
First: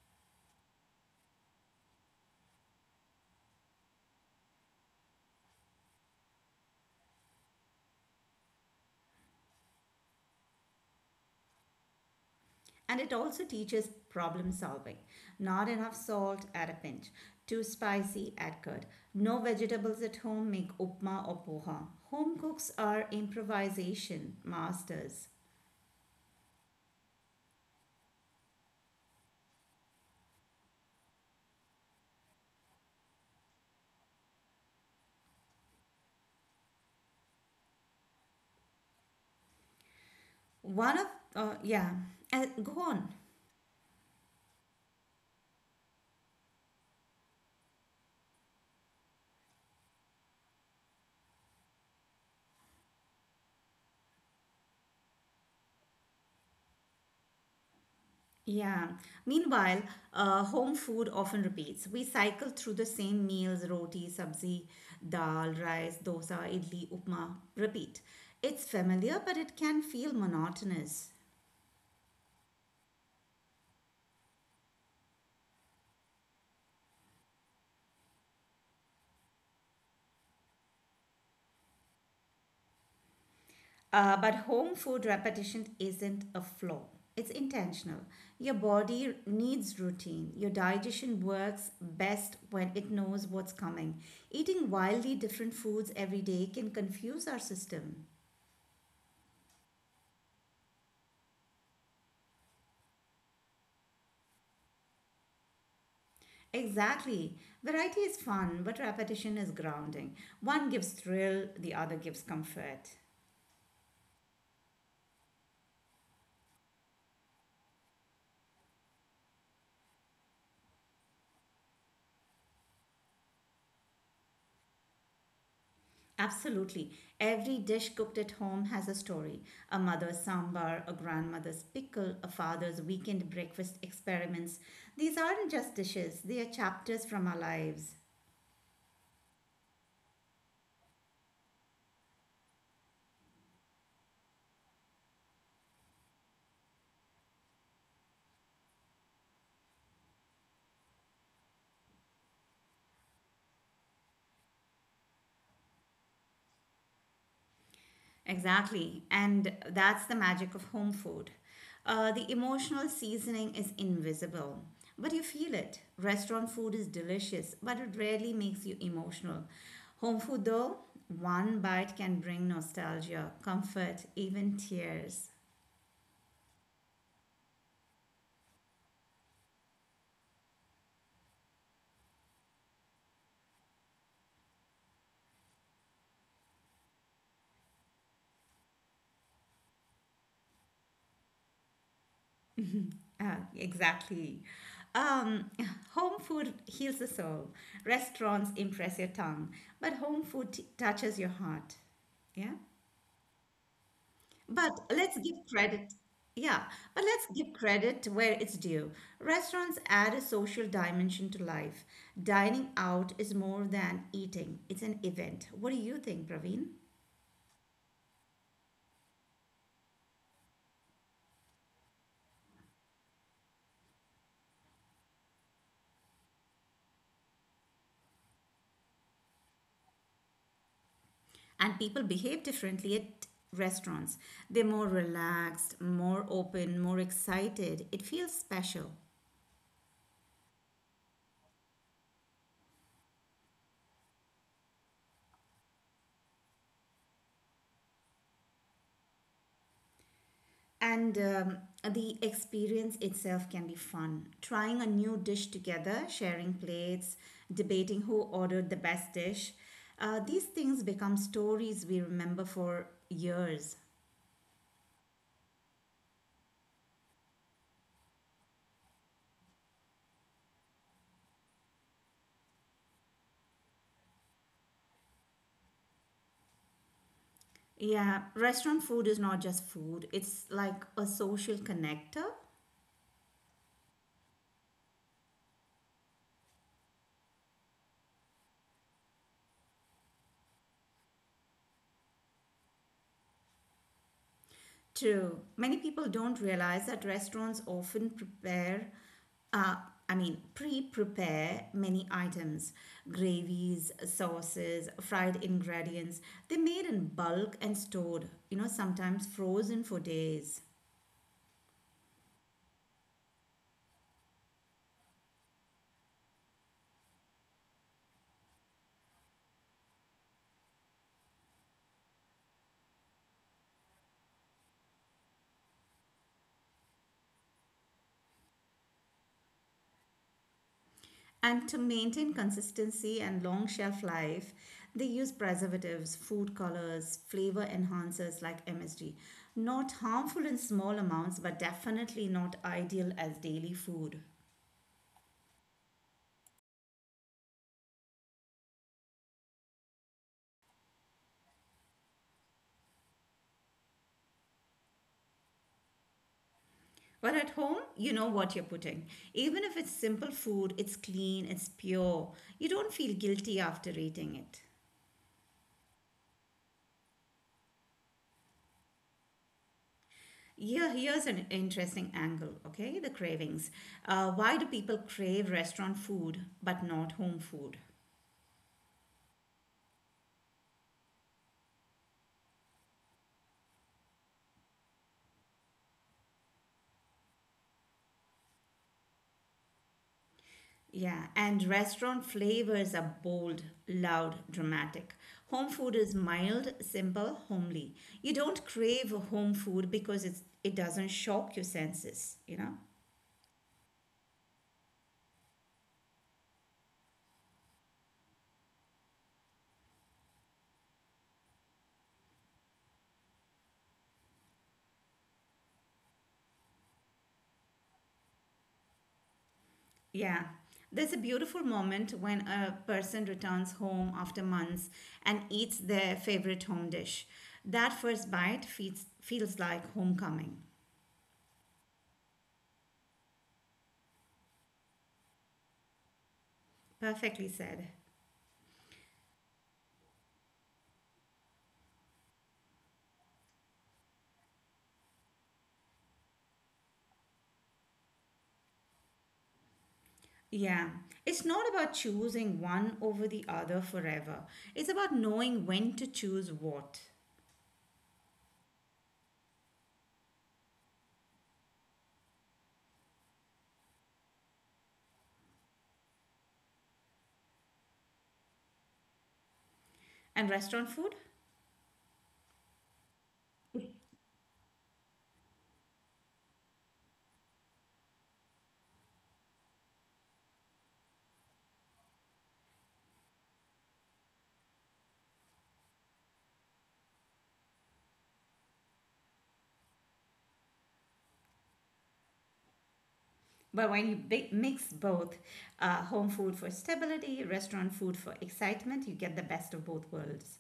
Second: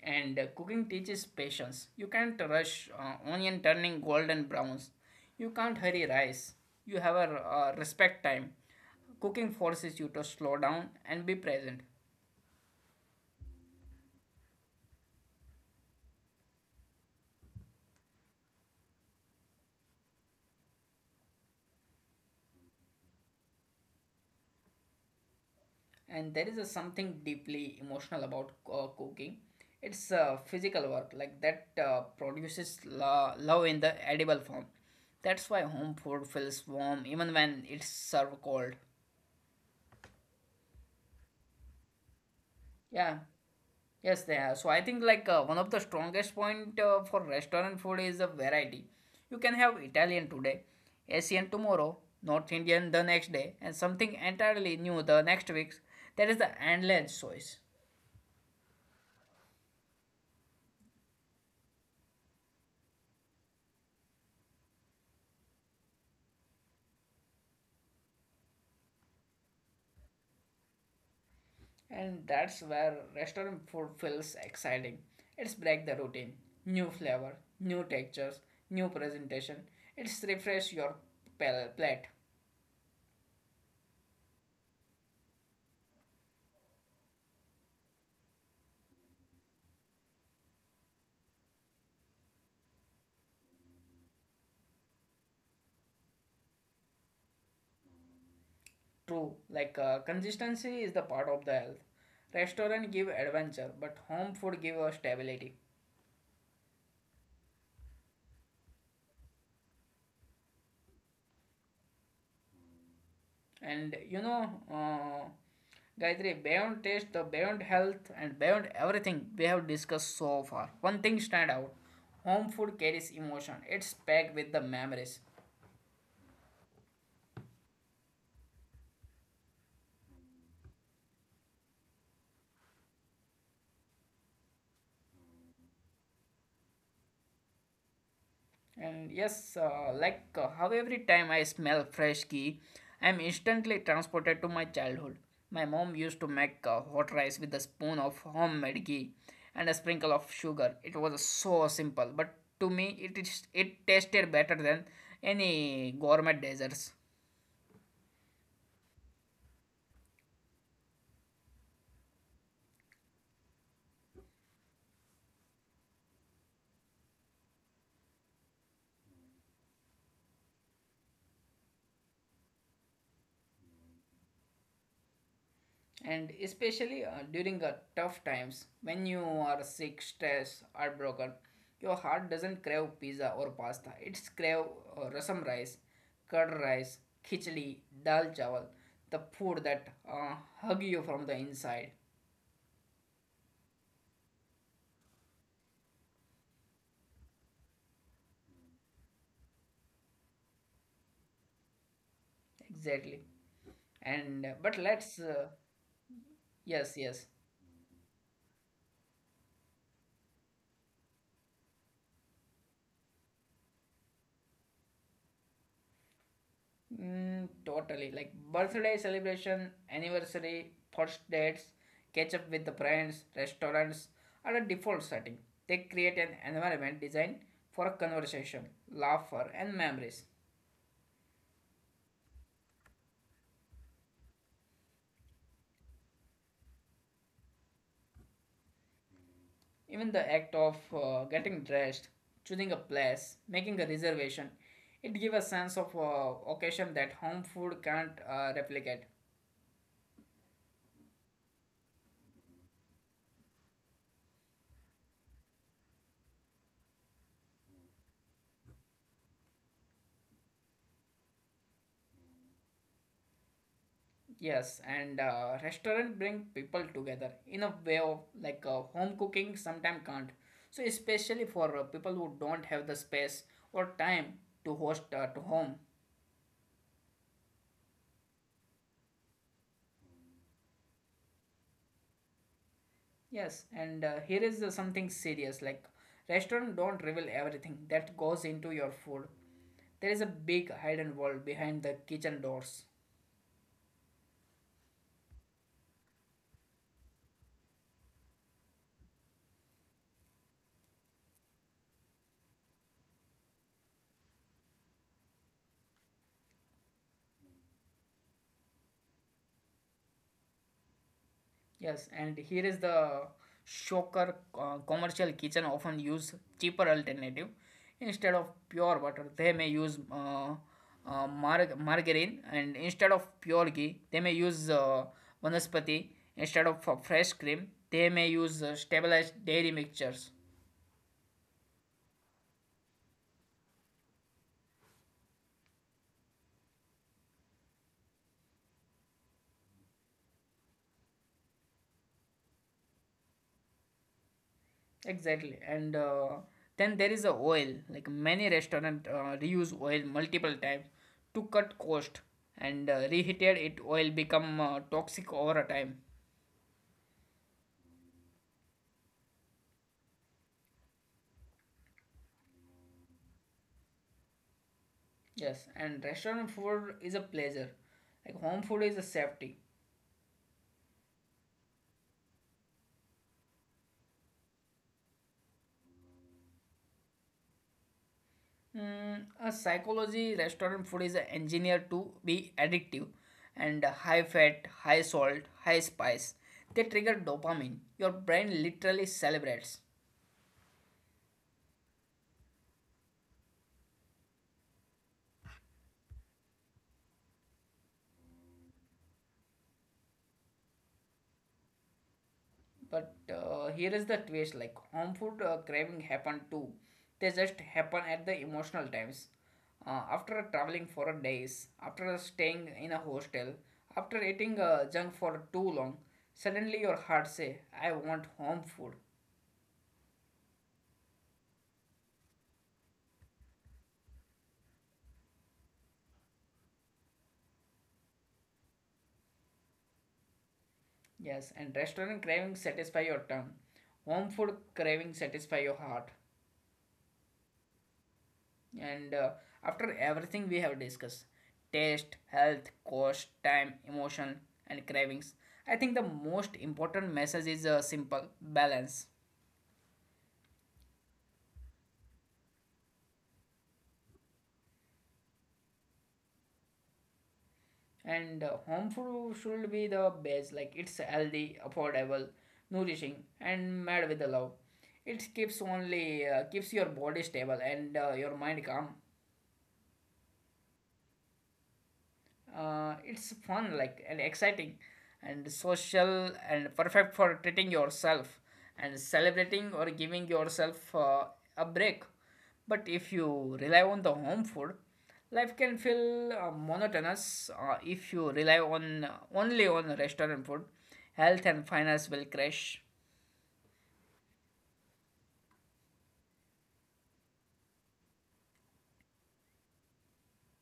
[SPEAKER 1] and uh, cooking teaches patience. You can't rush uh, onion turning golden browns. You can't hurry rice. You have a uh, respect time. Cooking forces you to slow down and be present.
[SPEAKER 2] And it also teaches problem solving. Not enough salt at a pinch, too spicy Add curd. No vegetables at home, make upma or poha. Home cooks are improvisation masters.
[SPEAKER 1] And there is a something deeply emotional about uh, cooking. It's uh, physical work like that uh, produces lo- love in the edible form. That's why home food feels warm even when it's served cold.
[SPEAKER 2] One of, uh, yeah, uh, go on.
[SPEAKER 1] Yeah. Yes, they are. So I think like uh, one of the strongest point uh, for restaurant food is the variety. You can have Italian today, Asian tomorrow, North Indian the next day, and something entirely new the next week. That is the endless choice,
[SPEAKER 2] Yeah. Meanwhile, uh, home food often repeats. We cycle through the same meals roti, sabzi, dal, rice, dosa, idli, upma, repeat. It's familiar, but it can feel monotonous.
[SPEAKER 1] and that's where restaurant food feels exciting. It's break the routine, new flavor, new textures, new presentation. It's refresh your pal- plate.
[SPEAKER 2] Uh, but home food repetition isn't a flaw, it's intentional. Your body needs routine. Your digestion works best when it knows what's coming. Eating wildly different foods every day can confuse our system.
[SPEAKER 1] True, like uh, consistency is the part of the health. Restaurant give adventure, but home food give us stability.
[SPEAKER 2] Exactly. Variety is fun, but repetition is grounding. One gives thrill, the other gives comfort.
[SPEAKER 1] And you know, uh, Gayatri, beyond taste, the beyond health, and beyond everything we have discussed so far, one thing stand out: home food carries emotion. It's packed with the memories.
[SPEAKER 2] Absolutely. Every dish cooked at home has a story. A mother's sambar, a grandmother's pickle, a father's weekend breakfast experiments. These aren't just dishes, they are chapters from our lives.
[SPEAKER 1] And yes, uh, like uh, how every time I smell fresh ghee, I'm instantly transported to my childhood. My mom used to make uh, hot rice with a spoon of homemade ghee and a sprinkle of sugar. It was so simple, but to me, it is it tasted better than any gourmet desserts.
[SPEAKER 2] Exactly. And that's the magic of home food. Uh, the emotional seasoning is invisible, but you feel it. Restaurant food is delicious, but it rarely makes you emotional. Home food, though, one bite can bring nostalgia, comfort, even tears.
[SPEAKER 1] And especially uh, during uh, tough times when you are sick, stressed, heartbroken, your heart doesn't crave pizza or pasta. It's crave uh, rasam rice, curd rice, khichdi, dal chawal, the food that uh, hug you from the inside.
[SPEAKER 2] Ah, exactly. Um, Home food heals the soul. Restaurants impress your tongue, but home food t- touches your heart. Yeah.
[SPEAKER 1] Exactly. and uh, but
[SPEAKER 2] But
[SPEAKER 1] let's
[SPEAKER 2] let's give
[SPEAKER 1] uh,
[SPEAKER 2] credit. Yeah,
[SPEAKER 1] Yes,
[SPEAKER 2] but
[SPEAKER 1] yes.
[SPEAKER 2] let's give credit where it's due. Restaurants add a social dimension to life. Dining out is more than eating, it's an event. What do you think, Praveen?
[SPEAKER 1] Mm, totally. Like birthday celebration, anniversary, first dates, catch up with the friends, restaurants are a default setting. They create an environment designed for a conversation, laughter, and memories.
[SPEAKER 2] And people behave differently at restaurants. They're more relaxed, more open, more excited. It feels special.
[SPEAKER 1] Even the act of uh, getting dressed, choosing a place, making a reservation, it gives a sense of uh, occasion that home food can't uh, replicate.
[SPEAKER 2] And um, The experience itself can be fun. Trying a new dish together, sharing plates, debating who ordered the best dish. Uh, these things become stories we remember for years.
[SPEAKER 1] Yes, and uh, restaurant bring people together in a way of like uh, home cooking sometimes can't. So especially for uh, people who don't have the space or time to host at home.
[SPEAKER 2] Yeah, restaurant food is not just food, it's like a social connector.
[SPEAKER 1] Yes, and uh, here is uh, something serious like restaurant don't reveal everything that goes into your food. There is a big hidden world behind the kitchen doors.
[SPEAKER 2] True. Many people don't realize that restaurants often prepare, uh, I mean, pre prepare many items: gravies, sauces, fried ingredients. They made in bulk and stored, you know, sometimes frozen for days.
[SPEAKER 1] Yes, and here is the shocker. Uh, commercial kitchen often use cheaper alternative. Instead of pure butter they may use uh, uh, mar- margarine, and instead of pure ghee they may use uh, vanaspati, instead of uh, fresh cream they may use uh, stabilized dairy mixtures.
[SPEAKER 2] And to maintain consistency and long shelf life, they use preservatives, food colors, flavor enhancers like M S G. Not harmful in small amounts, but definitely not ideal as daily food.
[SPEAKER 1] Exactly. and uh, Then there is a oil. Like many restaurant uh, reuse oil multiple times to cut cost, and uh, reheated it oil become uh, toxic over a time.
[SPEAKER 2] But at home, you know what you're putting. Even if it's simple food, it's clean, it's pure. You don't feel guilty after eating it.
[SPEAKER 1] Yes, and restaurant food is a pleasure. Like home food is a safety.
[SPEAKER 2] Here, here's an interesting angle, okay? The cravings. Uh, why do people crave restaurant food but not home food?
[SPEAKER 1] Mm, a psychology restaurant food is engineered to be addictive and high fat, high salt, high spice. They trigger dopamine. Your brain literally celebrates.
[SPEAKER 2] Yeah, and restaurant flavors are bold, loud, dramatic. Home food is mild, simple, homely. You don't crave home food because it's, it doesn't shock your senses, you know?
[SPEAKER 1] But uh, here is the twist. Like home food uh, craving happen too. They just happen at the emotional times. Uh, after traveling for days, after staying in a hostel, after eating uh, junk for too long, suddenly your heart say, I want home food.
[SPEAKER 2] Yeah. There's a beautiful moment when a person returns home after months and eats their favorite home dish. That first bite feels, feels like homecoming.
[SPEAKER 1] Yes, and restaurant craving satisfy your tongue. Home food craving satisfy your heart.
[SPEAKER 2] Perfectly said.
[SPEAKER 1] And uh, after everything we have discussed, taste, health, cost, time, emotion, and cravings, I think the most important message is uh, simple balance.
[SPEAKER 2] Yeah. It's not about choosing one over the other forever, it's about knowing when to choose what.
[SPEAKER 1] And uh, home food should be the base, like it's healthy, affordable, nourishing, and made with the love. It keeps only uh, keeps your body stable and uh, your mind calm.
[SPEAKER 2] And restaurant food?
[SPEAKER 1] Uh, it's fun like and exciting and social and perfect for treating yourself and celebrating or giving yourself uh, a break. But if you rely on the home food, life can feel uh, monotonous. Uh, if you rely on uh, only on restaurant food, health and finance will crash.
[SPEAKER 2] But when you bi- mix both, uh, home food for stability, restaurant food for excitement, you get the best of both worlds.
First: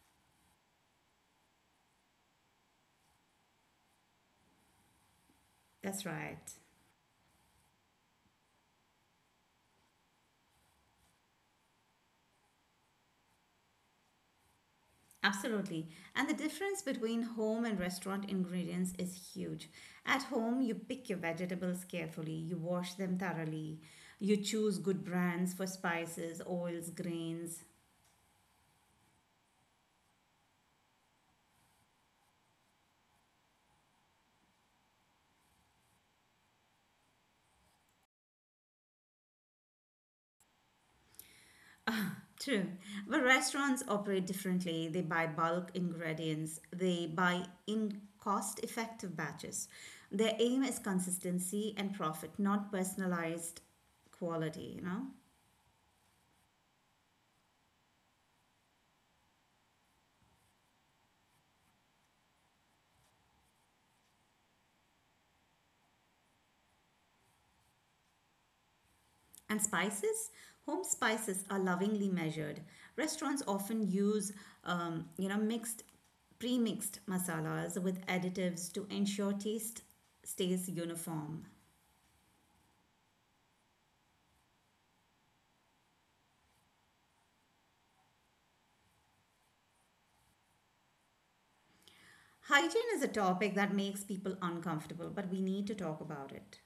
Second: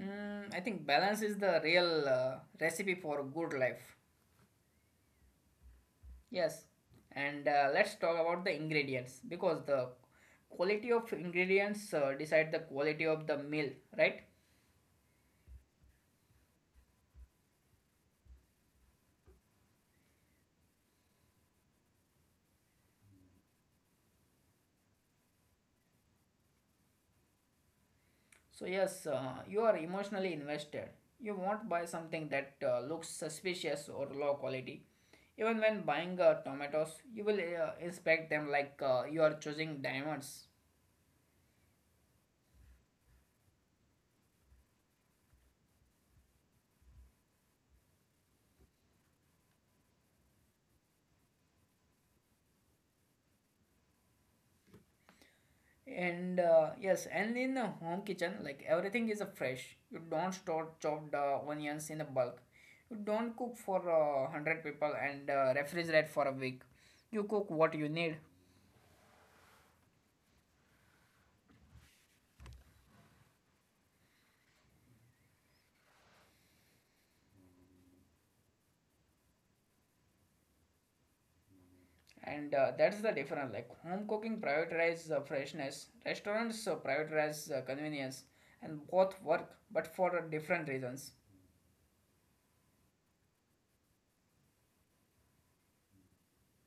[SPEAKER 1] Mm, I think balance is the real uh, recipe for good life.
[SPEAKER 2] That's right.
[SPEAKER 1] Yes, and uh, let's talk about the ingredients because the quality of ingredients uh, decide the quality of the meal, right?
[SPEAKER 2] Absolutely. And the difference between home and restaurant ingredients is huge. At home, you pick your vegetables carefully, you wash them thoroughly, you choose good brands for spices, oils, grains.
[SPEAKER 1] So yes, uh, you are emotionally invested. You won't buy something that uh, looks suspicious or low quality. Even when buying uh, tomatoes, you will uh, inspect them like uh, you are choosing diamonds.
[SPEAKER 2] True. But restaurants operate differently. They buy bulk ingredients, they buy in cost effective batches. Their aim is consistency and profit, not personalized quality, you know?
[SPEAKER 1] And uh, yes, and in the home kitchen, like everything is uh, fresh. You don't store chopped uh, onions in a bulk. You don't cook for uh, one hundred people and uh, refrigerate for a week. You cook what you need.
[SPEAKER 2] And spices? Home spices are lovingly measured. Restaurants often use, um, you know, mixed, pre-mixed masalas with additives to ensure taste stays uniform.
[SPEAKER 1] And uh, that's the difference. Like home cooking prioritizes uh, freshness, restaurants uh, prioritize uh, convenience, and both work, but for uh, different reasons.
[SPEAKER 2] Hygiene is a topic that makes people uncomfortable, but we need to talk about it.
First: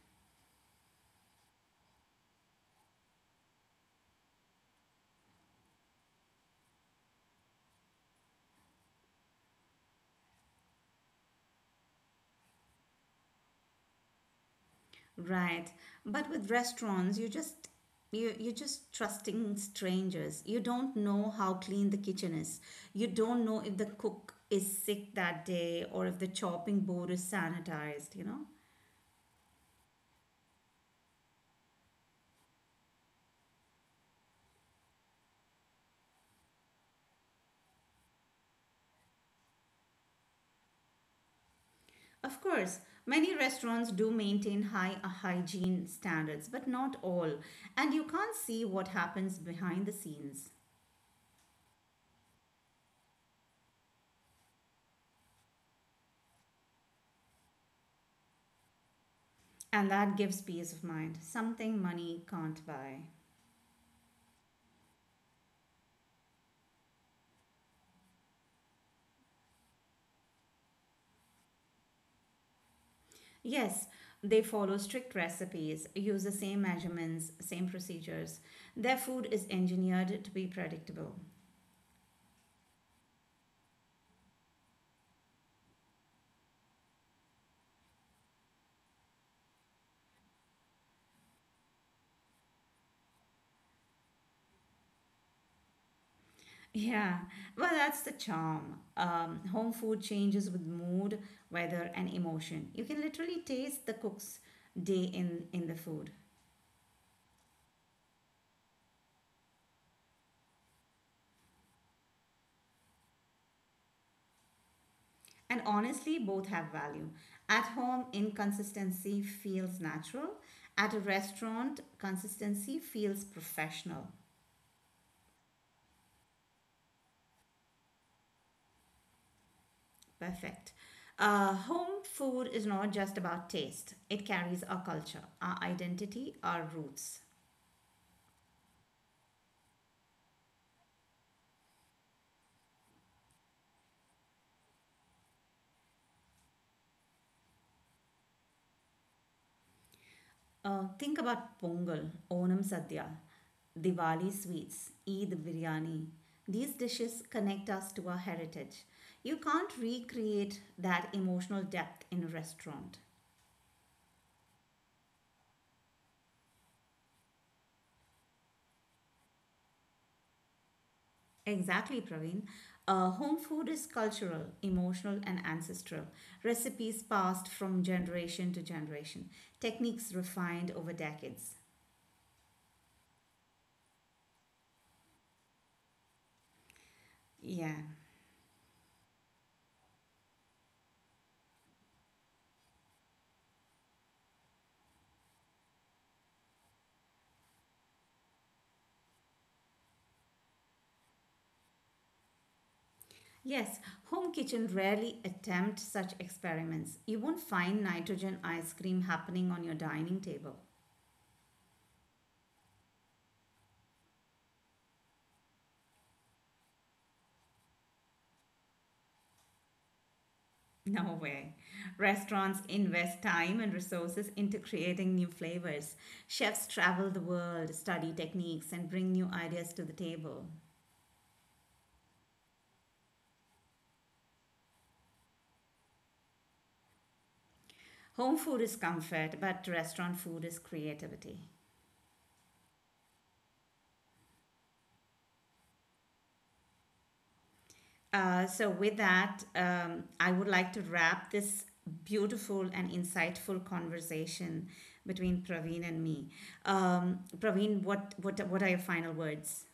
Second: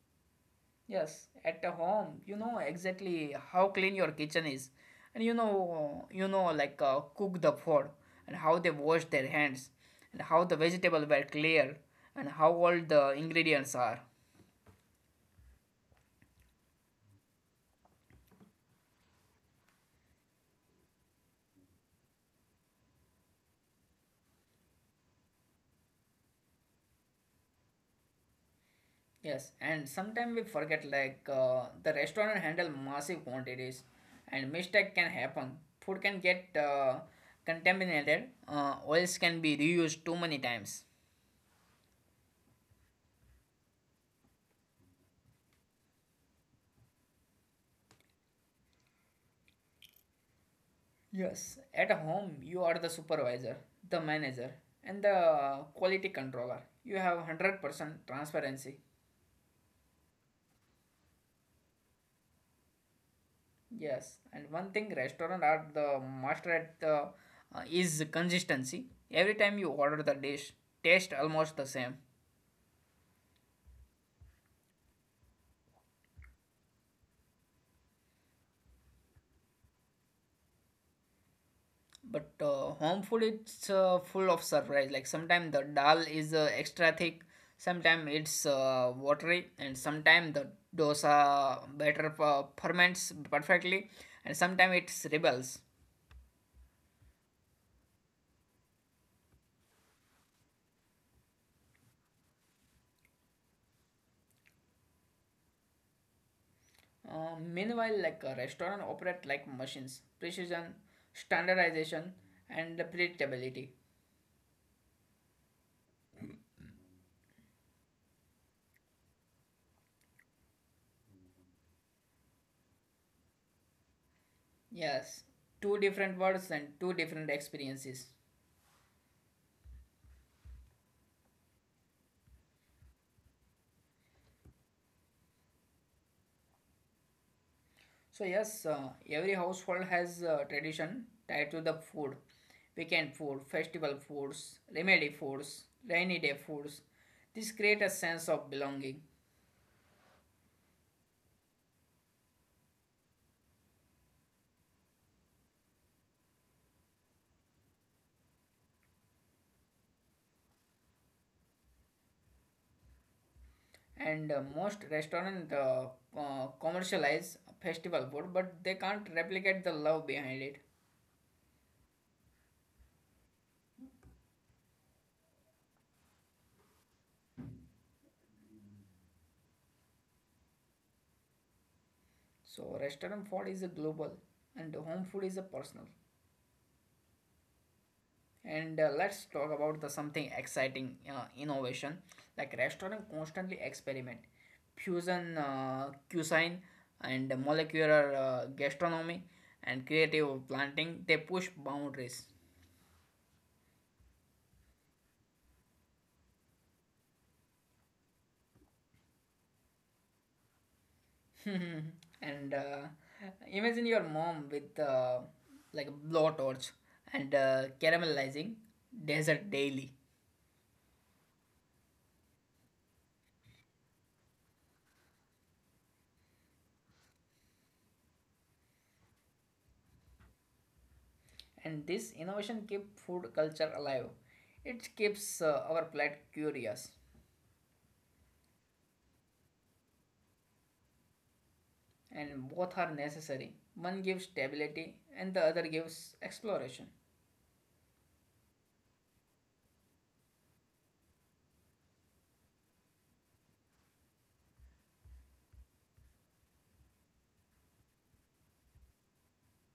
[SPEAKER 1] Yes, at a home, you know exactly how clean your kitchen is, and you know, you know, like uh, cook the food, and how they wash their hands, and how the vegetables were clear, and how all the ingredients are.
[SPEAKER 2] Right. But with restaurants, you just you you're just trusting strangers. You don't know how clean the kitchen is. You don't know if the cook is sick that day or if the chopping board is sanitized, you know?
[SPEAKER 1] Yes, and sometimes we forget like uh, the restaurant handle massive quantities, and mistake can happen. Food can get uh, contaminated. Uh, oils can be reused too many times.
[SPEAKER 2] Of course, many restaurants do maintain high uh, hygiene standards, but not all. And you can't see what happens behind the scenes.
[SPEAKER 1] Yes, at home you are the supervisor, the manager, and the quality controller. You have one hundred percent transparency.
[SPEAKER 2] And that gives peace of mind, something money can't buy.
[SPEAKER 1] Yes, and one thing restaurant are the master at the uh, is consistency. Every time you order the dish, taste almost the same.
[SPEAKER 2] Yes, they follow strict recipes, use the same measurements, same procedures. Their food is engineered to be predictable.
[SPEAKER 1] But uh, home food it's uh, full of surprise. Like sometimes the dal is uh, extra thick, sometimes it's uh, watery, and sometimes the dosa batter uh, ferments perfectly, and sometimes it's rebels.
[SPEAKER 2] Yeah, well, that's the charm. Um, home food changes with mood, weather, and emotion. You can literally taste the cook's day in, in the food.
[SPEAKER 1] Uh, meanwhile, like a restaurant operate like machines, precision, standardization, and predictability.
[SPEAKER 2] And honestly, both have value. At home, inconsistency feels natural. At a restaurant, consistency feels professional.
[SPEAKER 1] Yes, two different words and two different experiences.
[SPEAKER 2] Perfect. Uh, home food is not just about taste, it carries our culture, our identity, our roots.
[SPEAKER 1] So yes, uh, every household has uh, tradition tied to the food, weekend food, festival foods, remedy foods, rainy day foods. This create a sense of belonging.
[SPEAKER 2] Uh, think about Pongal, Onam Sadhya, Diwali sweets, Eid biryani. These dishes connect us to our heritage. You can't recreate that emotional depth in a restaurant.
[SPEAKER 1] And uh, most restaurant uh, uh, commercialize festival food, but they can't replicate the love behind it.
[SPEAKER 2] Exactly, Praveen. Uh, home food is cultural, emotional, and ancestral. Recipes passed from generation to generation, techniques refined over decades.
[SPEAKER 1] So restaurant food is a global, and home food is a personal.
[SPEAKER 2] Yeah.
[SPEAKER 1] And uh, let's talk about the something exciting uh, innovation. Like restaurant constantly experiment, fusion uh, cuisine and molecular uh, gastronomy and creative planting. They push boundaries.
[SPEAKER 2] Yes, home kitchen rarely attempt such experiments. You won't find nitrogen ice cream happening on your dining table.
[SPEAKER 1] and uh, imagine your mom with uh, like a blowtorch and uh, caramelizing desert daily.
[SPEAKER 2] No way. Restaurants invest time and resources into creating new flavors. Chefs travel the world, study techniques, and bring new ideas to the table.
[SPEAKER 1] And this innovation keep food culture alive. It keeps uh, our plate curious.
[SPEAKER 2] Home food is comfort, but restaurant food is creativity.
[SPEAKER 1] And both are necessary. One gives stability and the other gives exploration.
[SPEAKER 2] Uh, so, with that, um, I would like to wrap this beautiful and insightful conversation between Praveen and me. Um, Praveen, what, what, what are your final words?